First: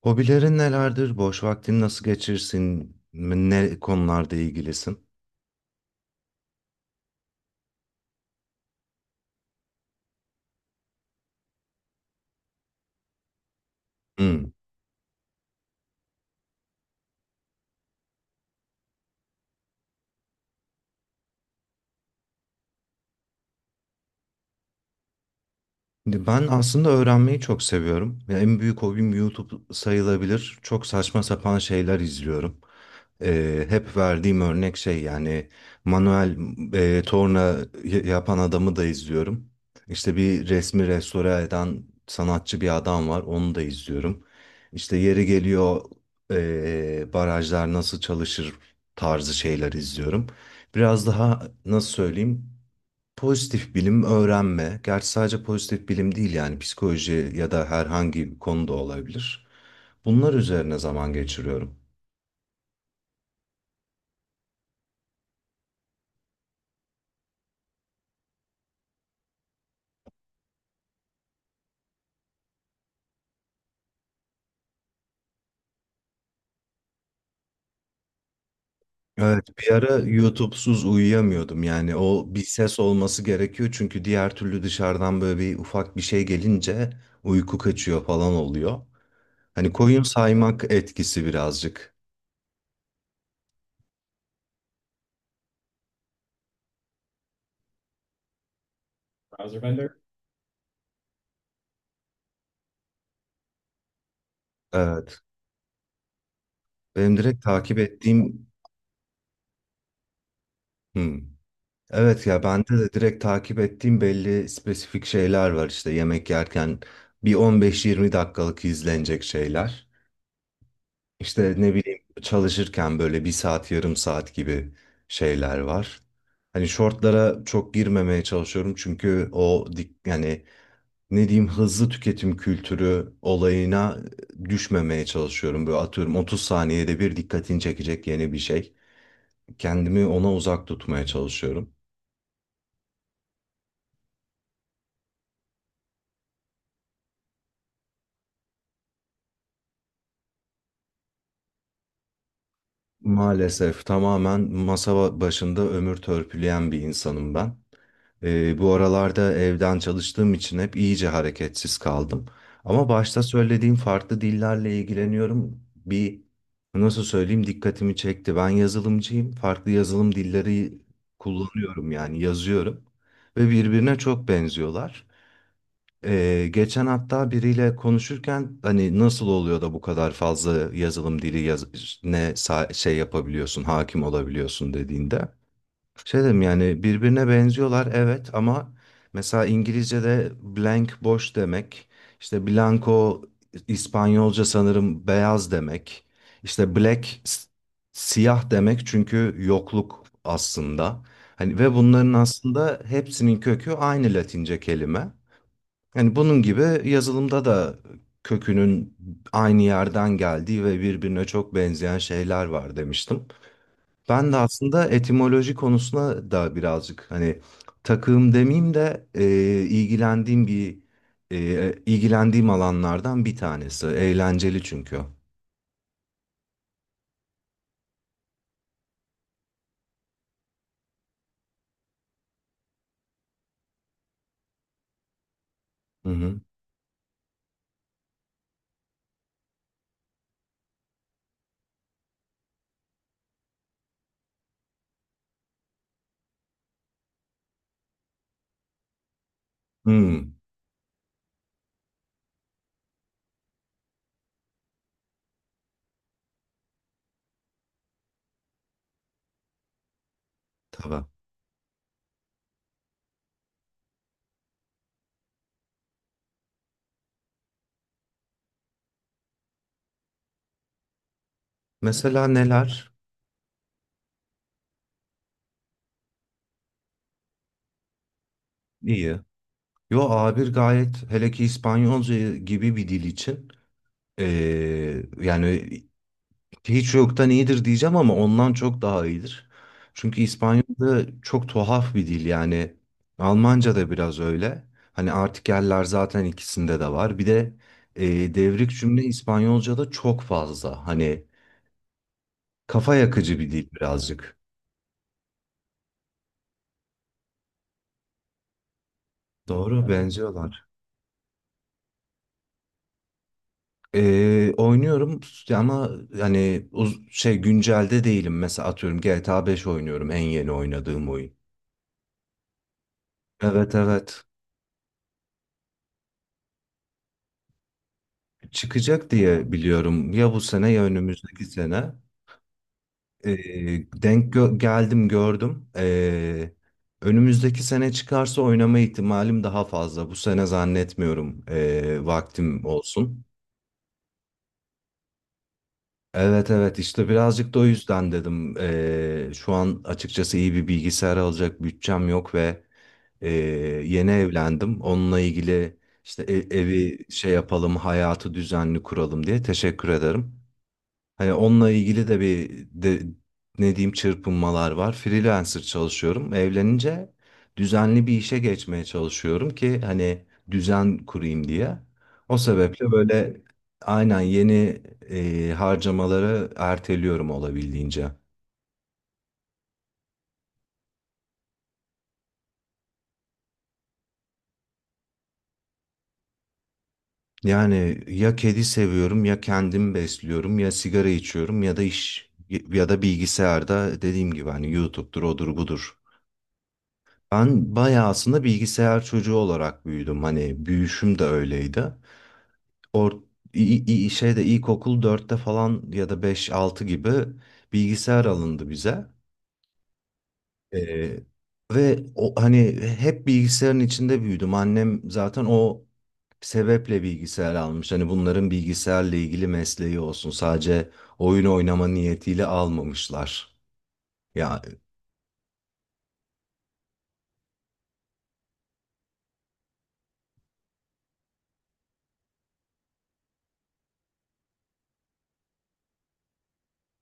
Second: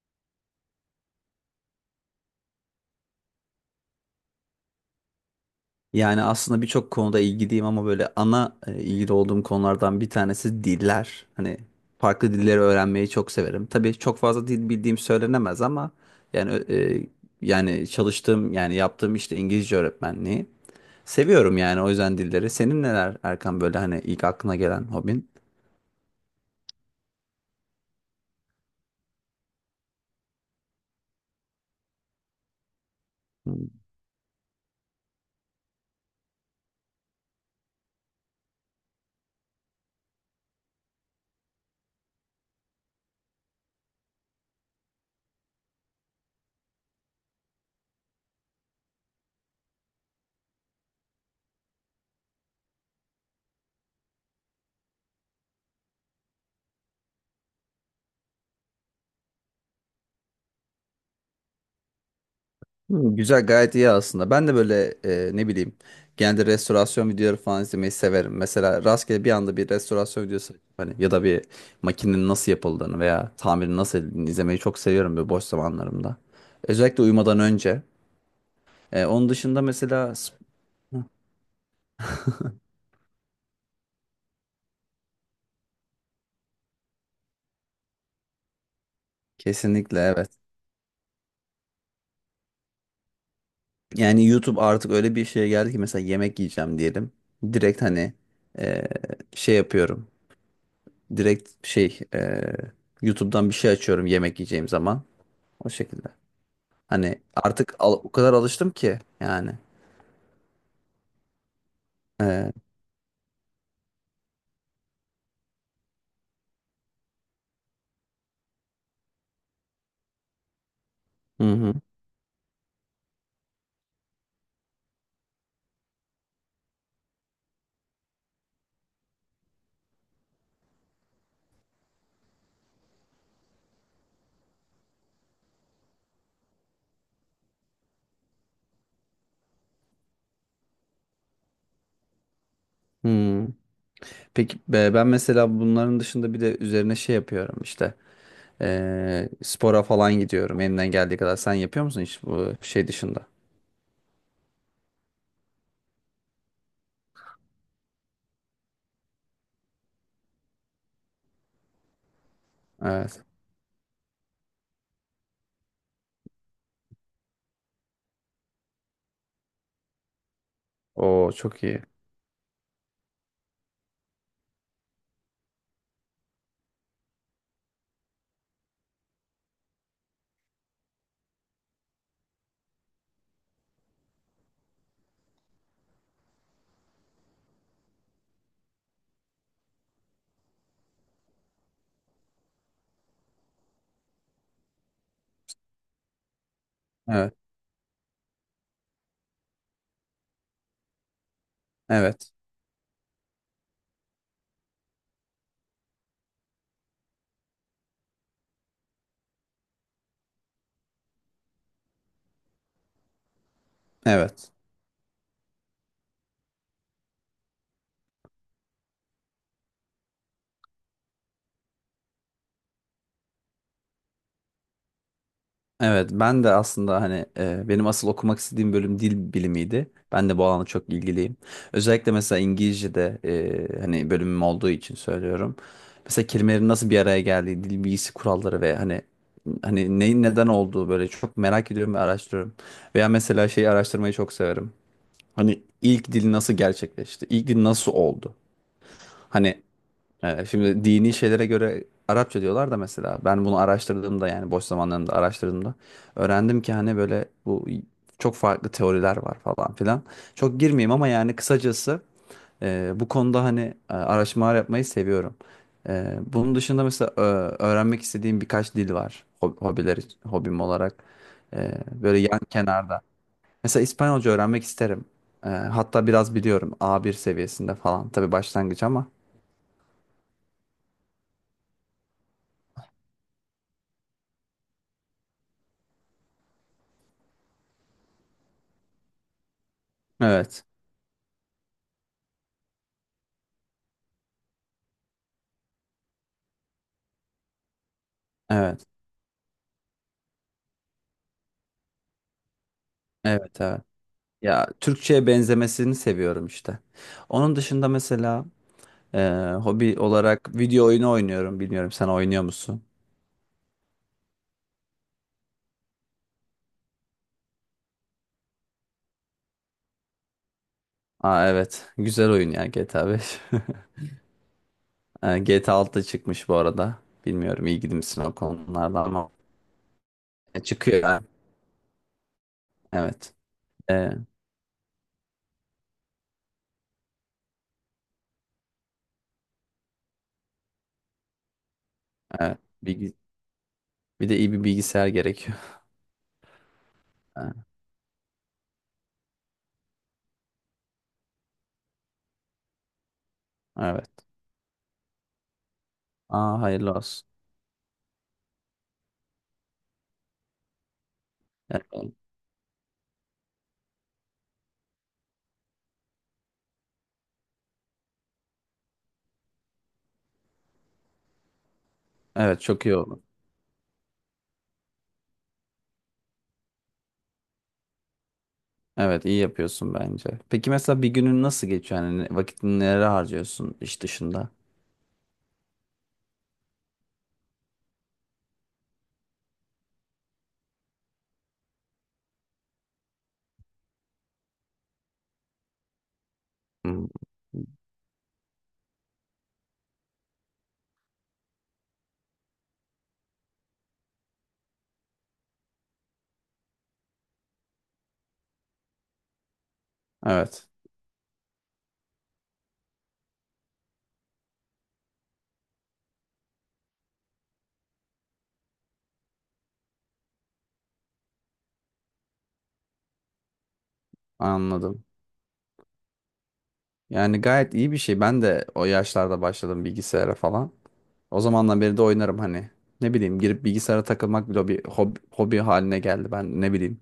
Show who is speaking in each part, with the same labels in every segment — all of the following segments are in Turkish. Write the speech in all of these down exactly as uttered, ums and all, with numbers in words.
Speaker 1: Hobilerin nelerdir? Boş vaktini nasıl geçirsin? Ne konularda ilgilisin?
Speaker 2: Yani aslında birçok konuda ilgiliyim ama böyle ana e, ilgili olduğum konulardan bir tanesi diller. Hani farklı dilleri öğrenmeyi çok severim. Tabii çok fazla
Speaker 1: Hmm.
Speaker 2: dil bildiğim söylenemez ama yani e, yani çalıştığım yani yaptığım işte İngilizce öğretmenliği. Seviyorum yani o yüzden dilleri. Senin neler Erkan böyle hani ilk aklına gelen hobin?
Speaker 1: Şimdi ben aslında öğrenmeyi çok seviyorum. Ya en büyük hobim YouTube sayılabilir. Çok saçma sapan şeyler izliyorum. Ee, hep verdiğim örnek şey, yani manuel e, torna y- yapan adamı da izliyorum. İşte bir resmi restore eden sanatçı bir adam var, onu da izliyorum. İşte yeri geliyor, e, barajlar nasıl çalışır tarzı şeyler izliyorum. Biraz daha nasıl söyleyeyim? Pozitif bilim öğrenme. Gerçi sadece pozitif bilim değil, yani psikoloji ya da herhangi bir konuda olabilir. Bunlar üzerine zaman geçiriyorum.
Speaker 2: Hı, güzel gayet iyi aslında. Ben de böyle e, ne bileyim genelde restorasyon videoları falan izlemeyi severim. Mesela rastgele bir anda bir restorasyon videosu hani ya da bir makinenin nasıl yapıldığını veya tamirin nasıl edildiğini izlemeyi çok seviyorum böyle boş zamanlarımda. Özellikle uyumadan önce. E, onun
Speaker 1: Evet,
Speaker 2: dışında
Speaker 1: bir ara
Speaker 2: mesela sp-
Speaker 1: YouTube'suz
Speaker 2: Hı,
Speaker 1: uyuyamıyordum. Yani o, bir ses olması gerekiyor çünkü diğer türlü dışarıdan böyle bir ufak bir şey gelince uyku kaçıyor falan oluyor. Hani
Speaker 2: kesinlikle
Speaker 1: koyun
Speaker 2: evet.
Speaker 1: saymak etkisi birazcık.
Speaker 2: Yani YouTube artık öyle bir şeye geldi ki mesela yemek yiyeceğim diyelim. Direkt hani e, şey
Speaker 1: Bazı ben de.
Speaker 2: yapıyorum. Direkt şey e, YouTube'dan bir şey açıyorum yemek yiyeceğim zaman.
Speaker 1: Evet,
Speaker 2: O şekilde.
Speaker 1: benim
Speaker 2: Hani
Speaker 1: direkt
Speaker 2: artık
Speaker 1: takip
Speaker 2: al- o kadar
Speaker 1: ettiğim...
Speaker 2: alıştım ki yani.
Speaker 1: Hmm. Evet ya,
Speaker 2: Ee,
Speaker 1: bende de direkt takip ettiğim belli spesifik şeyler var, işte yemek yerken bir on beş yirmi dakikalık izlenecek şeyler.
Speaker 2: hı
Speaker 1: İşte ne
Speaker 2: hı.
Speaker 1: bileyim çalışırken böyle bir saat yarım saat gibi şeyler var. Hani shortlara çok girmemeye çalışıyorum çünkü o dik, yani ne diyeyim hızlı tüketim kültürü olayına düşmemeye çalışıyorum. Böyle atıyorum otuz saniyede bir dikkatini çekecek yeni bir şey. Kendimi ona uzak tutmaya çalışıyorum.
Speaker 2: Hı. Peki be- ben mesela bunların dışında bir de üzerine şey yapıyorum işte. Ee, spora falan gidiyorum elimden geldiği kadar. Sen yapıyor musun hiç bu şey dışında?
Speaker 1: Maalesef tamamen masa ba- başında ömür törpüleyen bir insanım ben. Ee, bu aralarda evden çalıştığım için hep iyice hareketsiz kaldım. Ama başta
Speaker 2: Evet.
Speaker 1: söylediğim farklı dillerle ilgileniyorum. Bir nasıl söyleyeyim dikkatimi çekti. Ben yazılımcıyım. Farklı yazılım dilleri
Speaker 2: O çok iyi.
Speaker 1: kullanıyorum, yani yazıyorum. Ve birbirine çok benziyorlar. Ee, geçen hatta biriyle konuşurken hani nasıl oluyor da bu kadar fazla yazılım dili yaz ne sa- şey yapabiliyorsun, hakim olabiliyorsun dediğinde. Şey dedim, yani birbirine benziyorlar evet ama mesela İngilizce'de blank boş demek, işte blanco İspanyolca sanırım beyaz demek, işte black
Speaker 2: Evet.
Speaker 1: s- siyah demek çünkü yokluk aslında. Hani ve bunların
Speaker 2: Evet.
Speaker 1: aslında hepsinin kökü aynı Latince kelime. Yani bunun gibi yazılımda da kökünün aynı yerden geldiği ve birbirine çok benzeyen şeyler var demiştim. Ben de
Speaker 2: Evet.
Speaker 1: aslında etimoloji konusuna da birazcık hani takığım demeyeyim de, e, ilgilendiğim bir, e, ilgilendiğim alanlardan bir tanesi. Eğlenceli çünkü.
Speaker 2: Evet, ben de aslında hani e, benim asıl okumak istediğim bölüm dil bilimiydi. Ben de bu alana çok ilgiliyim. Özellikle mesela İngilizce'de e, hani bölümüm olduğu için söylüyorum.
Speaker 1: Hı
Speaker 2: Mesela
Speaker 1: hı.
Speaker 2: kelimelerin nasıl bir araya geldiği, dil bilgisi kuralları ve hani hani neyin neden olduğu böyle çok merak ediyorum ve araştırıyorum. Veya mesela şeyi araştırmayı çok severim. Hani ilk dil nasıl gerçekleşti? İlk dil nasıl oldu? Hani
Speaker 1: Hmm,
Speaker 2: ee, şimdi dini şeylere göre Arapça diyorlar da mesela ben bunu araştırdığımda yani boş zamanlarımda araştırdığımda öğrendim ki hani böyle bu çok farklı teoriler var falan filan. Çok girmeyeyim
Speaker 1: tabii.
Speaker 2: ama yani kısacası e, bu konuda hani e, araştırmalar yapmayı seviyorum. E, bunun dışında mesela e, öğrenmek istediğim birkaç dil var hob- hobiler hobim olarak E, böyle
Speaker 1: Mesela
Speaker 2: yan
Speaker 1: neler?
Speaker 2: kenarda. Mesela İspanyolca öğrenmek isterim. E, hatta biraz biliyorum a bir seviyesinde falan tabii başlangıç ama
Speaker 1: İyi. Yo A bir gayet, hele ki İspanyolca gibi bir dil için, e, yani hiç yoktan iyidir diyeceğim ama ondan çok daha iyidir. Çünkü
Speaker 2: evet.
Speaker 1: İspanyolca çok tuhaf bir dil yani. Almanca da biraz öyle. Hani artikeller zaten ikisinde de var. Bir de e, devrik
Speaker 2: Evet.
Speaker 1: cümle İspanyolca'da çok fazla. Hani kafa yakıcı bir
Speaker 2: Evet
Speaker 1: dil
Speaker 2: abi.
Speaker 1: birazcık.
Speaker 2: Ya Türkçe'ye benzemesini seviyorum işte. Onun dışında mesela e,
Speaker 1: Doğru
Speaker 2: hobi olarak
Speaker 1: benziyorlar.
Speaker 2: video oyunu oynuyorum. Bilmiyorum sen oynuyor musun?
Speaker 1: E, oynuyorum ama hani uz- şey, güncelde değilim. Mesela atıyorum G T A beş oynuyorum en yeni oynadığım oyun.
Speaker 2: Aa, evet. Güzel oyun ya G T A beş.
Speaker 1: Evet, evet.
Speaker 2: E, G T A altı çıkmış bu arada. Bilmiyorum ilgili misin o konularda
Speaker 1: Çıkacak
Speaker 2: ama
Speaker 1: diye biliyorum. Ya bu
Speaker 2: e,
Speaker 1: sene ya
Speaker 2: çıkıyor yani.
Speaker 1: önümüzdeki sene.
Speaker 2: Evet.
Speaker 1: Ee,
Speaker 2: E,
Speaker 1: denk gö- geldim, gördüm. Ee, önümüzdeki sene çıkarsa oynama ihtimalim daha fazla. Bu sene zannetmiyorum, ee,
Speaker 2: evet.
Speaker 1: vaktim
Speaker 2: Bilgi-
Speaker 1: olsun.
Speaker 2: Bir de iyi bir bilgisayar gerekiyor.
Speaker 1: Evet, evet, işte birazcık da o
Speaker 2: E,
Speaker 1: yüzden dedim. Ee, şu an açıkçası iyi bir bilgisayar alacak bütçem yok ve ee, yeni
Speaker 2: Evet.
Speaker 1: evlendim. Onunla ilgili işte e-
Speaker 2: Aa, hayırlı
Speaker 1: evi
Speaker 2: olsun.
Speaker 1: şey yapalım, hayatı düzenli kuralım diye teşekkür ederim. Hani onunla
Speaker 2: Evet,
Speaker 1: ilgili
Speaker 2: evet.
Speaker 1: de bir de, ne diyeyim çırpınmalar var. Freelancer çalışıyorum. Evlenince düzenli bir işe geçmeye çalışıyorum ki hani düzen kurayım diye. O
Speaker 2: Evet, çok
Speaker 1: sebeple
Speaker 2: iyi oldu.
Speaker 1: böyle, aynen yeni e, harcamaları erteliyorum olabildiğince.
Speaker 2: Evet, iyi yapıyorsun bence. Peki mesela bir günün nasıl geçiyor? Yani ne- vakitini nereye harcıyorsun iş dışında?
Speaker 1: Yani ya kedi seviyorum ya kendim besliyorum ya sigara içiyorum ya da iş ya da bilgisayarda dediğim gibi hani YouTube'dur odur budur.
Speaker 2: Hmm.
Speaker 1: Ben bayağı aslında bilgisayar çocuğu olarak büyüdüm. Hani büyüşüm de öyleydi. Or i- i- şeyde ilkokul dörtte falan ya da beş altı gibi bilgisayar alındı bize.
Speaker 2: Evet,
Speaker 1: Ee, ve o, hani hep bilgisayarın içinde büyüdüm. Annem zaten o sebeple bilgisayar almış. Hani bunların bilgisayarla ilgili mesleği olsun. Sadece oyun oynama niyetiyle almamışlar. Ya.
Speaker 2: anladım. Yani gayet iyi bir şey. Ben de o yaşlarda başladım bilgisayara falan. O zamandan beri de oynarım hani. Ne bileyim girip bilgisayara takılmak bile bir hobi, hobi haline geldi. Ben ne bileyim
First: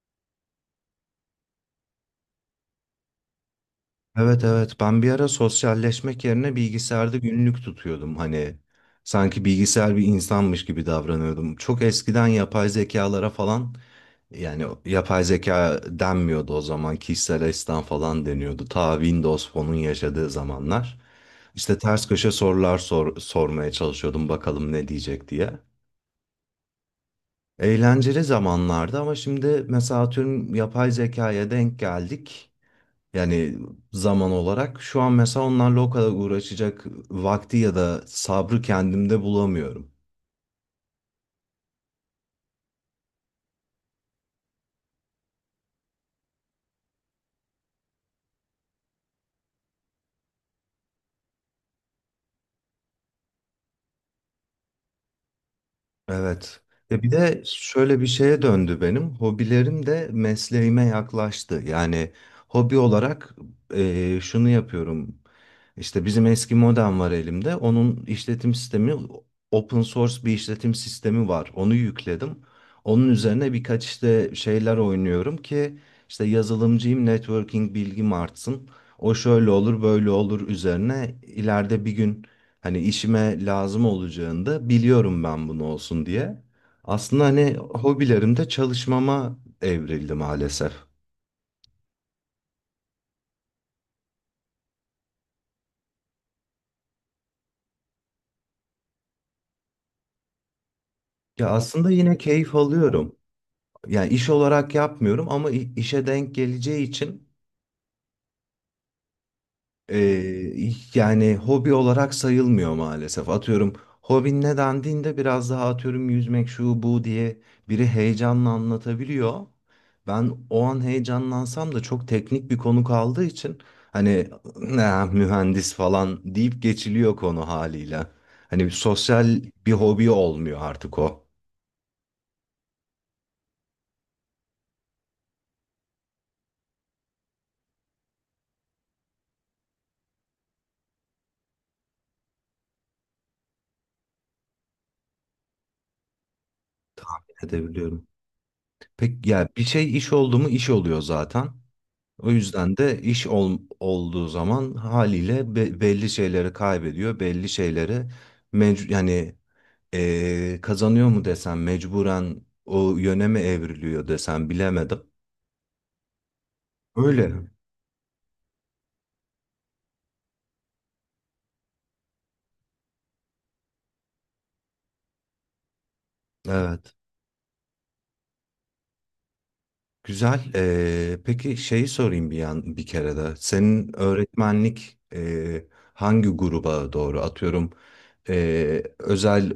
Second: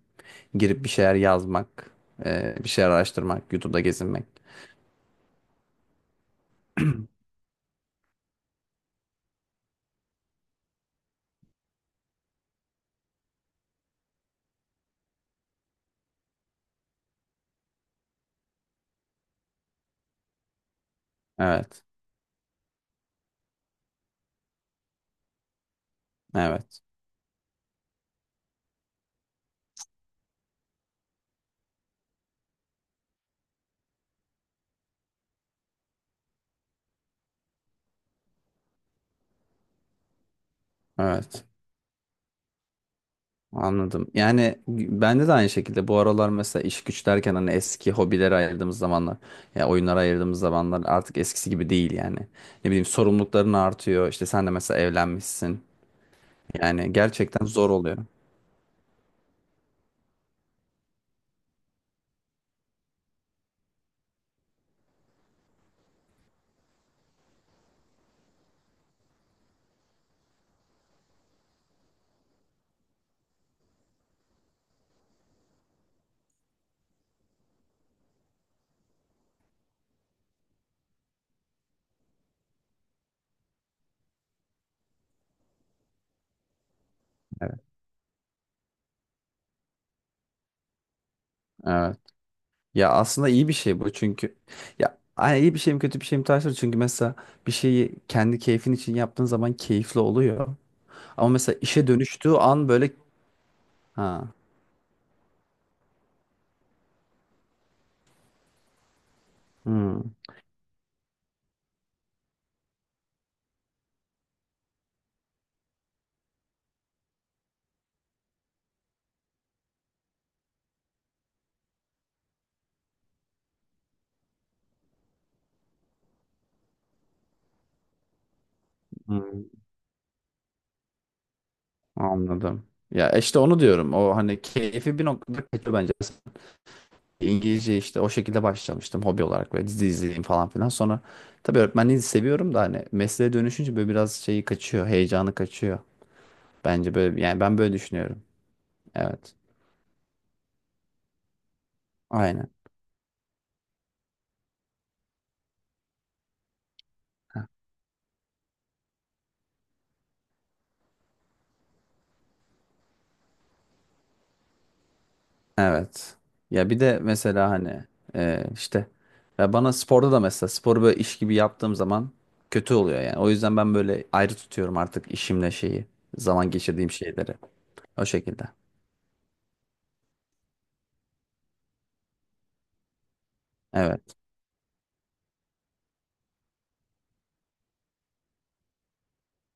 Speaker 2: girip bir şeyler yazmak, e, bir şeyler araştırmak, YouTube'da gezinmek.
Speaker 1: Evet, evet, ben bir ara sosyalleşmek yerine bilgisayarda günlük tutuyordum hani sanki bilgisayar bir insanmış gibi davranıyordum. Çok eskiden yapay zekalara falan, yani yapay zeka denmiyordu o zaman, kişisel asistan falan deniyordu. Ta Windows Phone'un yaşadığı zamanlar işte
Speaker 2: Evet,
Speaker 1: ters köşe sorular sor- sormaya çalışıyordum bakalım ne diyecek diye.
Speaker 2: evet,
Speaker 1: Eğlenceli zamanlardı ama şimdi mesela atıyorum yapay zekaya denk geldik. Yani zaman olarak şu an mesela onlarla o kadar uğraşacak vakti ya da sabrı kendimde bulamıyorum.
Speaker 2: evet. Anladım. Yani bende de aynı şekilde bu aralar mesela iş güç derken hani eski hobilere ayırdığımız zamanlar ya oyunlara ayırdığımız zamanlar artık eskisi gibi değil yani. Ne bileyim sorumlulukların artıyor. İşte sen de mesela evlenmişsin.
Speaker 1: Evet.
Speaker 2: Yani
Speaker 1: Ve bir de
Speaker 2: gerçekten zor oluyor.
Speaker 1: şöyle bir şeye döndü benim. Hobilerim de mesleğime yaklaştı. Yani hobi olarak eee, şunu yapıyorum. İşte bizim eski modem var elimde. Onun işletim sistemi open source bir işletim sistemi var. Onu yükledim. Onun üzerine birkaç işte şeyler oynuyorum ki işte yazılımcıyım, networking bilgim artsın. O şöyle olur, böyle olur, üzerine ileride bir gün hani işime lazım olacağında biliyorum ben, bunu olsun diye. Aslında hani
Speaker 2: Evet.
Speaker 1: hobilerimde çalışmama evrildi maalesef.
Speaker 2: Evet. Ya aslında iyi bir şey bu çünkü ya ay, iyi bir şey mi kötü bir şey mi tartışılır çünkü mesela bir şeyi kendi keyfin için yaptığın zaman keyifli oluyor. Ama
Speaker 1: Ya
Speaker 2: mesela işe
Speaker 1: aslında yine
Speaker 2: dönüştüğü
Speaker 1: keyif
Speaker 2: an böyle
Speaker 1: alıyorum. Yani iş
Speaker 2: ha.
Speaker 1: olarak yapmıyorum ama i- işe denk geleceği için. Ee,
Speaker 2: Hmm.
Speaker 1: yani hobi olarak sayılmıyor maalesef. Atıyorum hobin ne dendiğinde biraz daha atıyorum yüzmek şu bu diye biri heyecanla anlatabiliyor. Ben o an heyecanlansam da çok teknik bir konu kaldığı için hani ne mühendis falan deyip geçiliyor konu haliyle. Hani bir sosyal
Speaker 2: Hmm.
Speaker 1: bir hobi olmuyor artık o.
Speaker 2: Anladım. Ya işte onu diyorum. O hani keyfi bir noktada kaçıyor bence. İngilizce işte o şekilde başlamıştım hobi olarak ve dizi izleyeyim falan filan. Sonra tabii öğretmenliği seviyorum da hani mesleğe dönüşünce böyle biraz şeyi kaçıyor, heyecanı kaçıyor. Bence böyle yani ben böyle
Speaker 1: Edebiliyorum.
Speaker 2: düşünüyorum.
Speaker 1: Peki
Speaker 2: Evet.
Speaker 1: ya bir şey iş oldu mu iş oluyor zaten. O
Speaker 2: Aynen.
Speaker 1: yüzden de iş ol- olduğu zaman haliyle be- belli şeyleri kaybediyor, belli şeyleri mec- yani eee, kazanıyor mu desem, mecburen o yöne mi evriliyor desem bilemedim.
Speaker 2: Evet. Ya bir de
Speaker 1: Öyle.
Speaker 2: mesela hani e, işte ya bana sporda da mesela sporu böyle iş gibi yaptığım zaman kötü oluyor yani. O yüzden ben böyle ayrı tutuyorum artık işimle şeyi, zaman geçirdiğim
Speaker 1: Evet.
Speaker 2: şeyleri. O şekilde.
Speaker 1: Güzel. Eee, peki şeyi sorayım bir yan bir kere de. Senin
Speaker 2: Evet.
Speaker 1: öğretmenlik eee, hangi gruba doğru atıyorum? eee, özel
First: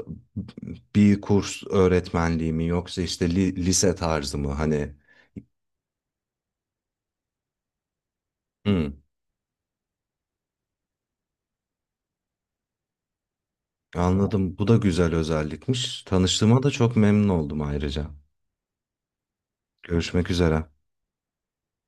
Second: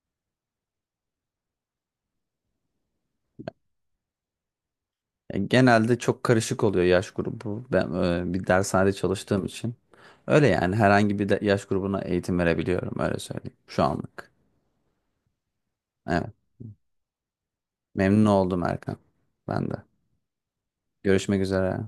Speaker 1: bir kurs öğretmenliği mi yoksa işte li- lise tarzı mı hani?
Speaker 2: Ya genelde çok karışık oluyor yaş grubu. Ben e, bir
Speaker 1: Hı.
Speaker 2: dershanede çalıştığım için. Öyle yani herhangi bir de- yaş grubuna eğitim verebiliyorum öyle söyleyeyim şu anlık.
Speaker 1: Anladım. Bu da güzel özellikmiş.
Speaker 2: Evet.
Speaker 1: Tanıştığıma da çok memnun oldum ayrıca.
Speaker 2: Memnun oldum Erkan. Ben de.
Speaker 1: Görüşmek üzere.
Speaker 2: Görüşmek üzere.